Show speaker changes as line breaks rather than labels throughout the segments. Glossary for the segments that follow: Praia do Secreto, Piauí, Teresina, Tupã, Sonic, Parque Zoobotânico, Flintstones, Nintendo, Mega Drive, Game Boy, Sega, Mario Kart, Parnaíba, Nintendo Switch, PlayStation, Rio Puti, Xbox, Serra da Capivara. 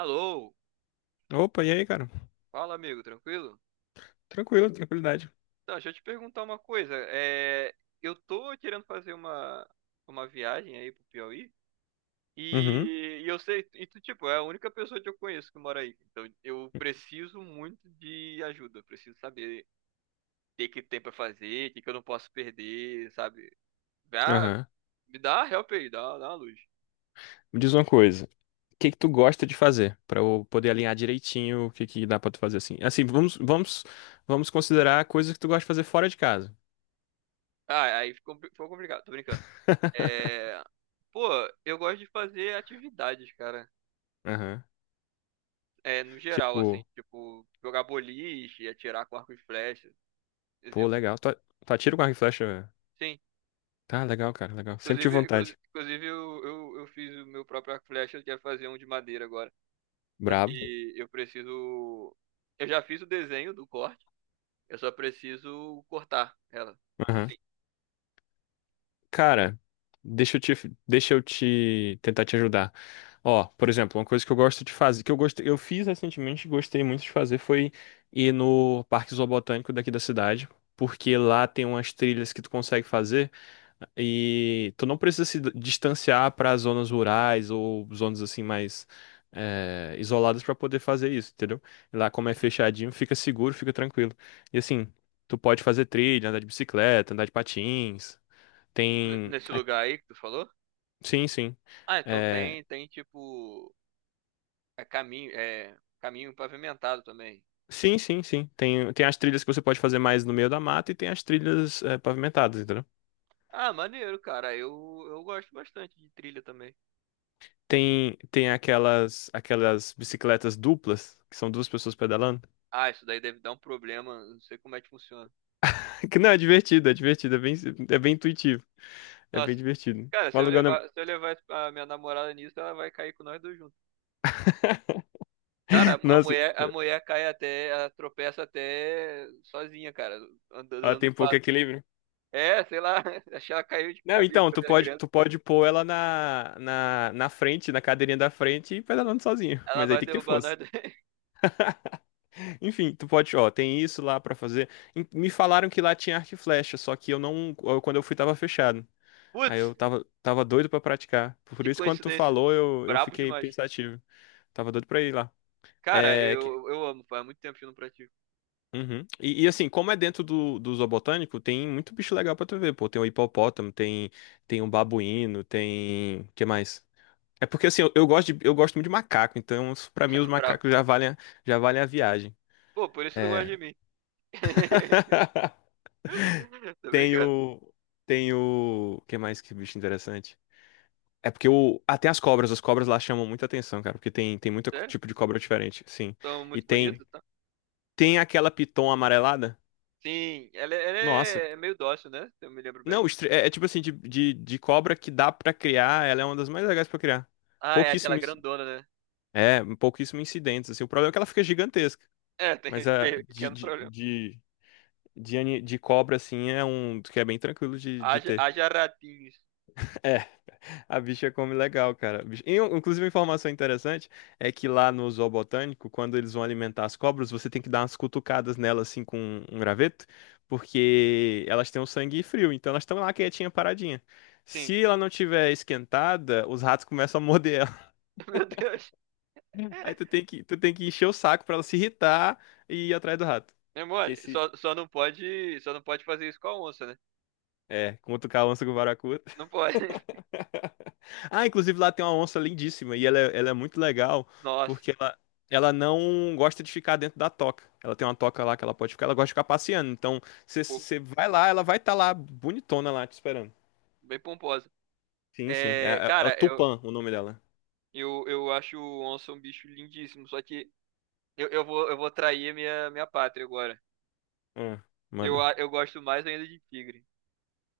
Alô,
Opa, e aí, cara?
fala amigo, tranquilo?
Tranquilo, tranquilidade.
Então, deixa eu te perguntar uma coisa. É, eu tô querendo fazer uma viagem aí pro Piauí
Uhum,
e, e tu, tipo, é a única pessoa que eu conheço que mora aí. Então, eu preciso muito de ajuda, preciso saber o que que tem pra fazer, o que que eu não posso perder, sabe? Dá,
aham.
me dá uma help aí, dá uma luz.
Me diz uma coisa. O que que tu gosta de fazer? Pra eu poder alinhar direitinho o que que dá pra tu fazer assim. Assim, vamos considerar coisas que tu gosta de fazer fora de casa.
Ah, aí ficou complicado, tô brincando. É, pô, eu gosto de fazer atividades, cara.
Aham.
É, no geral, assim,
Tipo,
tipo, jogar boliche, atirar com arco e flecha,
pô,
exemplo.
legal. Tu atira com arco e flecha?
Sim,
Tá, legal, cara, legal. Sempre tive
inclusive, inclu-
vontade.
inclusive eu, eu, eu fiz o meu próprio arco e flecha, eu quero fazer um de madeira agora. Só
Brabo.
que eu preciso. Eu já fiz o desenho do corte, eu só preciso cortar ela. Enfim,
Cara, deixa eu te, deixa eu te tentar te ajudar. Ó, por exemplo, uma coisa que eu gosto de fazer, que eu gostei, eu fiz recentemente, e gostei muito de fazer, foi ir no Parque Zoobotânico daqui da cidade, porque lá tem umas trilhas que tu consegue fazer e tu não precisa se distanciar para zonas rurais ou zonas assim mais isoladas para poder fazer isso, entendeu? Lá como é
uhum.
fechadinho, fica seguro, fica tranquilo. E assim, tu pode fazer trilha, andar de bicicleta, andar de patins. Tem.
Nesse
a-
lugar aí que tu falou?
Sim, sim.
Ah, então
É.
tem, tem tipo, é caminho pavimentado também.
Sim, sim, sim. Tem as trilhas que você pode fazer mais no meio da mata e tem as trilhas pavimentadas, entendeu?
Ah, maneiro, cara, eu gosto bastante de trilha também.
Tem aquelas bicicletas duplas, que são duas pessoas pedalando.
Ah, isso daí deve dar um problema. Não sei como é que funciona.
Que não, é divertido, é divertido, é bem intuitivo. É bem
Nossa,
divertido.
cara,
O
se eu
aluguel não.
levar, se eu levar a minha namorada nisso, ela vai cair com nós dois juntos. Cara, a a
Nossa,
mulher, a mulher cai até, ela tropeça até sozinha, cara, andando
ela
dando um
tem pouco
passo.
equilíbrio.
É, sei lá, acho que ela caiu de
Não,
cabeça
então, tu
quando era
pode,
criança.
tu pode pôr ela na frente, na cadeirinha da frente e pedalando sozinho.
Ela
Mas aí
vai
tem que ter
derrubar
força.
nós dois.
Enfim, tu pode, ó, tem isso lá pra fazer. Me falaram que lá tinha arco e flecha, só que eu não, eu- quando eu fui tava fechado. Aí eu
Putz,
tava doido pra praticar. Por
que
isso, quando tu
coincidência.
falou, eu
Brabo
fiquei
demais.
pensativo. Tava doido pra ir lá.
Cara,
É, que-
eu amo, faz muito tempo que eu não pratico.
uhum. E assim, como é dentro do zoobotânico, tem muito bicho legal pra tu ver, pô. Tem o hipopótamo, tem um babuíno, tem. Que mais? É porque assim, eu eu gosto muito de macaco, então pra mim os
Brabo.
macacos já valem a viagem.
Pô, por isso tu gosta de
É.
mim. Tô
Tem
brincando.
o. Tem o. O que mais que bicho interessante? É porque o. Ah, tem as cobras. As cobras lá chamam muita atenção, cara. Porque tem muito
Sério?
tipo de cobra diferente, sim.
São
E
muito
tem.
bonito?
Tem aquela piton amarelada?
Sim, ela
Nossa.
é meio dócil, né? Se eu me lembro bem.
Não, é tipo assim, de cobra que dá pra criar. Ela é uma das mais legais pra criar.
Ah, é aquela
Pouquíssimo. inci-
grandona, né?
É, pouquíssimo incidentes, assim. O problema é que ela fica gigantesca.
É, tem
Mas
esse
a
pequeno problema.
de, ani- de cobra, assim, é um que é bem tranquilo de
Haja,
ter.
haja ratinhos.
A bicha come legal, cara. Inclusive, uma informação interessante é que lá no zoo botânico, quando eles vão alimentar as cobras, você tem que dar umas cutucadas nelas assim com um graveto, porque elas têm o sangue frio, então elas estão lá quietinha, paradinha.
Sim.
Se ela não tiver esquentada, os ratos começam a morder ela.
Meu Deus.
Aí tu tem que encher o saco pra ela se irritar e ir atrás do rato.
É
Que
mole.
esse
Só não pode fazer isso com a onça, né?
é cutucar a onça com o baracuta.
Não pode.
Ah, inclusive lá tem uma onça lindíssima e ela é muito legal
Nossa,
porque ela não gosta de ficar dentro da toca. Ela tem uma toca lá que ela pode ficar, ela gosta de ficar passeando. Então, você
pô,
você vai lá, ela vai estar lá bonitona lá te esperando.
bem pomposa.
Sim, sim.
É,
É o
cara, eu,
Tupã o nome dela.
eu, eu acho o onça um bicho lindíssimo, só que eu vou trair a minha pátria agora.
Ah,
Eu,
manda.
a- eu gosto mais ainda de tigre.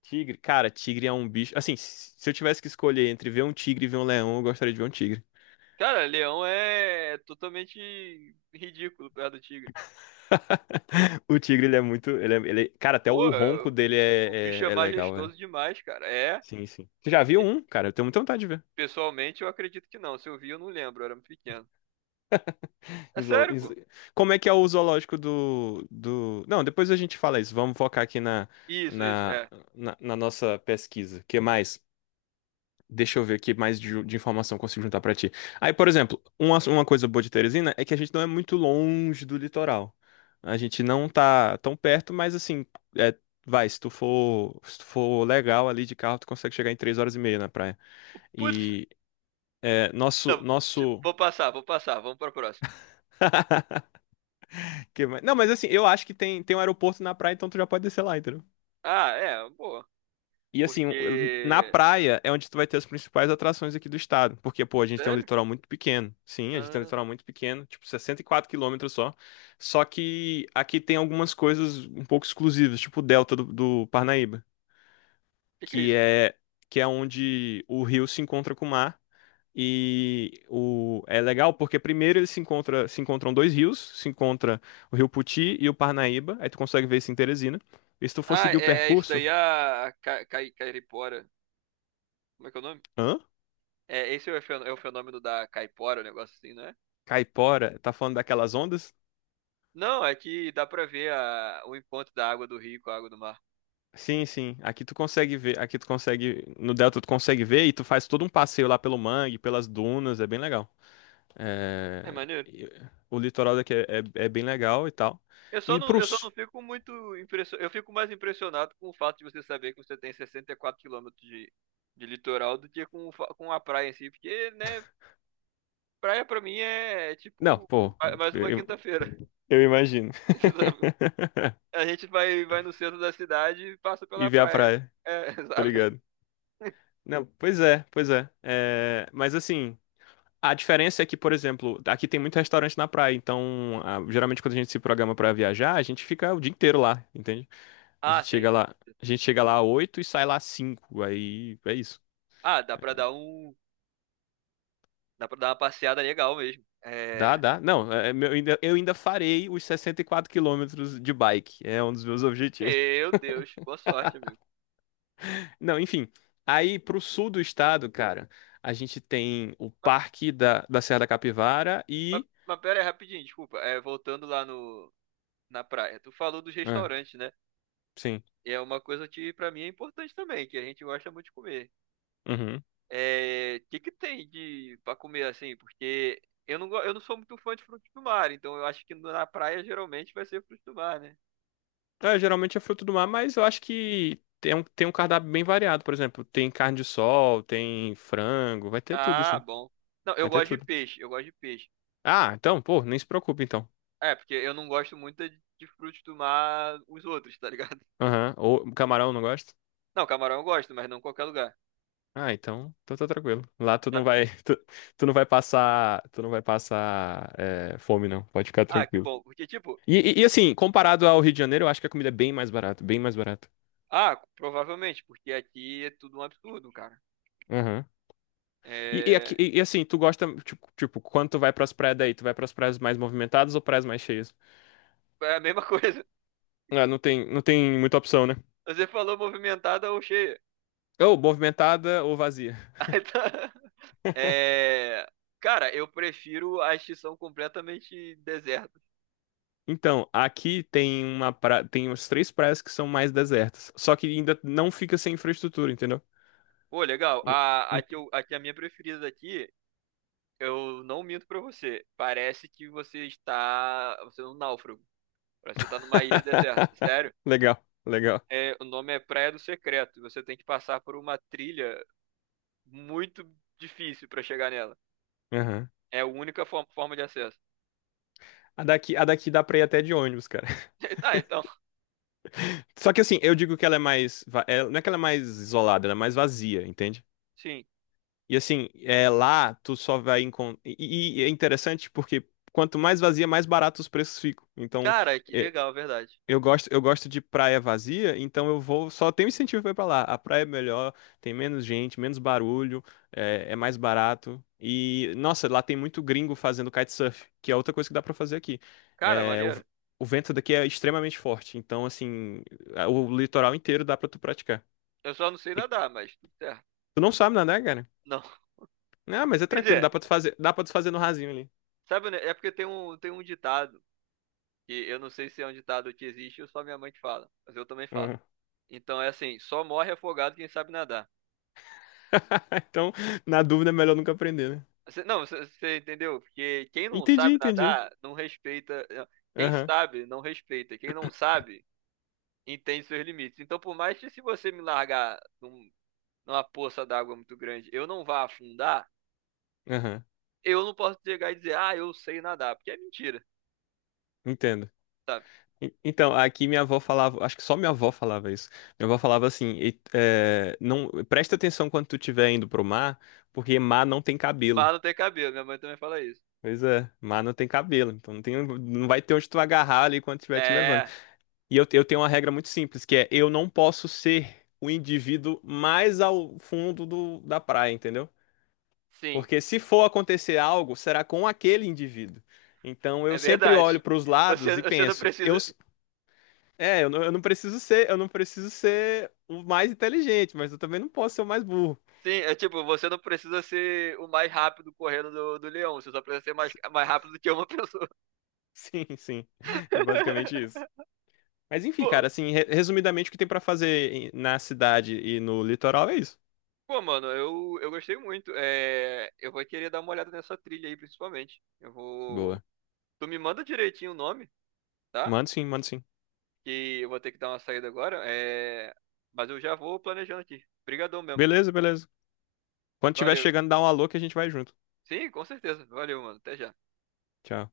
Tigre, cara, tigre é um bicho. Assim, se eu tivesse que escolher entre ver um tigre e ver um leão, eu gostaria de ver um tigre.
Cara, leão é totalmente ridículo perto do tigre.
O tigre, ele é muito. Cara, até
Pô,
o ronco dele
o bicho
é,
é
é, é legal, velho.
majestoso demais, cara. É.
Sim, sim. Você já viu um? Cara, eu tenho muita vontade de ver.
Pessoalmente, eu acredito que não. Se eu vi, eu não lembro. Eu era muito pequeno. É
Em zoolo-
sério,
em zo-
pô?
Como é que é o zoológico do. Não, depois a gente fala isso. Vamos focar aqui
Isso, isso.
na,
É.
na nossa pesquisa. O que mais? Deixa eu ver aqui mais de informação que eu consigo juntar pra ti. Aí, por exemplo, uma coisa boa de Teresina é que a gente não é muito longe do litoral. A gente não tá tão perto, mas assim, é, se tu for legal ali de carro, tu consegue chegar em 3h30 na praia.
Putz.
E é, nosso,
Não, ti-
nosso
vou passar, vou passar. Vamos para a próxima.
Não, mas assim, eu acho que tem um aeroporto na praia, então tu já pode descer lá, entendeu?
Ah, é. Boa.
E assim, na
Porque.
praia é onde tu vai ter as principais atrações aqui do estado. Porque, pô, a gente tem um
Sério?
litoral muito pequeno. Sim, a gente tem um
Ah,
litoral muito pequeno, tipo 64 quilômetros só. Só que aqui tem algumas coisas um pouco exclusivas, tipo o delta do Parnaíba,
que é
que
isso?
é, que é onde o rio se encontra com o mar. É legal porque primeiro eles se encontram dois rios, se encontra o Rio Puti e o Parnaíba, aí tu consegue ver isso em Teresina. E se tu for
Ah,
seguir o
é, é isso
percurso,
daí a caipora. Como é que é o nome?
hã?
É, esse é o é o fenômeno da caipora, um negócio assim, não é?
Caipora, tá falando daquelas ondas?
Não, é que dá pra ver o encontro da água do rio com a água do mar.
Sim, sim. Aqui tu consegue ver, no delta tu consegue ver e tu faz todo um passeio lá pelo mangue, pelas dunas, é bem legal.
É
É,
maneiro.
e- O litoral daqui é bem legal e tal.
Eu só
E
não,
pro...
eu só
s-
não fico muito impressionado. Eu fico mais impressionado com o fato de você saber que você tem 64 quilômetros de litoral do que com, o com a praia em si, porque, né, praia pra mim é
Não,
tipo
pô,
mais uma
eu
quinta-feira.
eu- imagino.
Sabe? A gente vai, vai no centro da cidade e passa
E
pela
ver a
praia.
praia.
É,
Tá
sabe?
ligado. Não, pois é, pois é. É, mas assim, a diferença é que, por exemplo, aqui tem muito restaurante na praia, então geralmente quando a gente se programa pra viajar, a gente fica o dia inteiro lá, entende? A
Ah,
gente
sim.
chega lá, a gente chega lá às 8 e sai lá às 5, aí é isso.
Ah, dá pra dar um. Dá pra dar uma passeada legal mesmo.
Dá,
É.
dá. Não, eu ainda farei os 64 quilômetros de bike, é um dos meus objetivos.
Meu Deus, boa sorte, amigo.
Não, enfim, aí pro sul do estado, cara, a gente tem o
Mas,
Parque da Serra da Capivara
mas,
e.
mas pera aí, rapidinho, desculpa. É, voltando lá no, na praia. Tu falou dos
Ah,
restaurantes, né?
sim.
E é uma coisa que pra mim é importante também, que a gente gosta muito de comer.
Uhum.
É, o que que tem de para comer assim? Porque eu não sou muito fã de frutos do mar, então eu acho que na praia geralmente vai ser frutos do mar, né?
É, geralmente é fruto do mar, mas eu acho que tem um cardápio bem variado, por exemplo. Tem carne de sol, tem frango, vai ter tudo,
Ah,
sim.
bom. Não, eu
Vai ter
gosto de
tudo.
peixe, eu gosto de peixe.
Ah, então, pô, nem se preocupe, então.
É, porque eu não gosto muito de frutos do mar os outros, tá ligado?
Aham. Ou camarão, não gosta?
Não, camarão eu gosto, mas não em qualquer lugar.
Ah, então tá tranquilo. Lá tu não
Sabe?
vai, tu não vai passar fome, não. Pode ficar
Ah, que
tranquilo.
bom, porque tipo,
E, assim, comparado ao Rio de Janeiro, eu acho que a comida é bem mais barata, bem mais barata.
ah, provavelmente, porque aqui é tudo um absurdo, cara.
Aham. E, e, aqui-
É,
e- e assim, tu gosta, tipo, quando tu vai pras praias daí, tu vai pras praias mais movimentadas ou praias mais cheias?
é a mesma coisa.
Ah, não tem muita opção, né?
Você falou movimentada ou cheia.
Ou movimentada ou vazia.
Aí tá. É... Cara, eu prefiro a extinção completamente deserta.
Então, aqui tem tem umas três praias que são mais desertas. Só que ainda não fica sem infraestrutura, entendeu?
Pô, legal.
Hum,
A, a,
hum.
que eu- a que é a minha preferida aqui, eu não minto pra você. Parece que você está. Você é um náufrago. Parece que você tá numa ilha deserta. Sério?
Legal, legal.
É, o nome é Praia do Secreto. E você tem que passar por uma trilha muito difícil pra chegar nela.
Aham.
É a única forma de acesso.
A daqui dá pra ir até de ônibus, cara.
Tá, então.
Só que assim, eu digo que ela é mais. Não é que ela é mais isolada, ela é mais vazia, entende?
Sim.
E assim, lá tu só vai encontrar. E é interessante porque quanto mais vazia, mais barato os preços ficam. Então,
Cara, que
é,
legal, verdade.
eu gosto de praia vazia, então eu vou. Só tenho incentivo pra ir pra lá. A praia é melhor, tem menos gente, menos barulho, é mais barato. E, nossa, lá tem muito gringo fazendo kitesurf, que é outra coisa que dá pra fazer aqui.
Cara,
É, o,
maneiro.
o vento daqui é extremamente forte, então, assim, o litoral inteiro dá pra tu praticar.
Eu só não sei
E
nadar, mas tudo certo.
tu não sabe nadar, cara?
Não.
Ah, mas é
Quer
tranquilo,
dizer,
dá pra tu fazer no rasinho ali.
sabe, né? É porque tem um ditado, que eu não sei se é um ditado que existe ou só minha mãe que fala, mas eu também falo.
Uhum.
Então é assim, só morre afogado quem sabe nadar.
Então, na dúvida, é melhor nunca aprender, né?
Não, você entendeu? Porque quem não
Entendi,
sabe
entendi.
nadar, não respeita. Quem
Aham,
sabe, não respeita. Quem não sabe, entende seus limites. Então, por mais que se você me largar numa poça d'água muito grande, eu não vá afundar,
aham,
eu não posso chegar e dizer, ah, eu sei nadar, porque é mentira.
entendo.
Sabe?
Então, aqui minha avó falava, acho que só minha avó falava isso. Minha avó falava assim, não, presta atenção quando tu estiver indo pro mar, porque mar não tem cabelo.
Mas não tem cabelo, minha mãe também fala isso.
Pois é, mar não tem cabelo, então não tem, não vai ter onde tu agarrar ali quando estiver te levando.
É,
E eu tenho uma regra muito simples, que é eu não posso ser o indivíduo mais ao fundo da praia, entendeu?
sim,
Porque se for acontecer algo, será com aquele indivíduo. Então eu
é
sempre olho
verdade.
para os
Você,
lados e
você não
penso,
precisa.
Eu não preciso ser o mais inteligente, mas eu também não posso ser o mais burro.
Sim, é tipo, você não precisa ser o mais rápido correndo do leão, você só precisa ser mais rápido do que uma pessoa.
Sim, sim. É basicamente isso. Mas enfim,
Pô,
cara, assim, resumidamente o que tem pra fazer na cidade e no litoral é isso.
pô, mano, eu gostei muito. É, eu vou querer dar uma olhada nessa trilha aí, principalmente. Eu vou.
Boa.
Tu me manda direitinho o nome, tá?
Manda sim, manda sim.
Que eu vou ter que dar uma saída agora. É, mas eu já vou planejando aqui. Obrigadão mesmo.
Beleza, beleza. Quando tiver
Valeu.
chegando, dá um alô que a gente vai junto.
Sim, com certeza. Valeu, mano. Até já.
Tchau.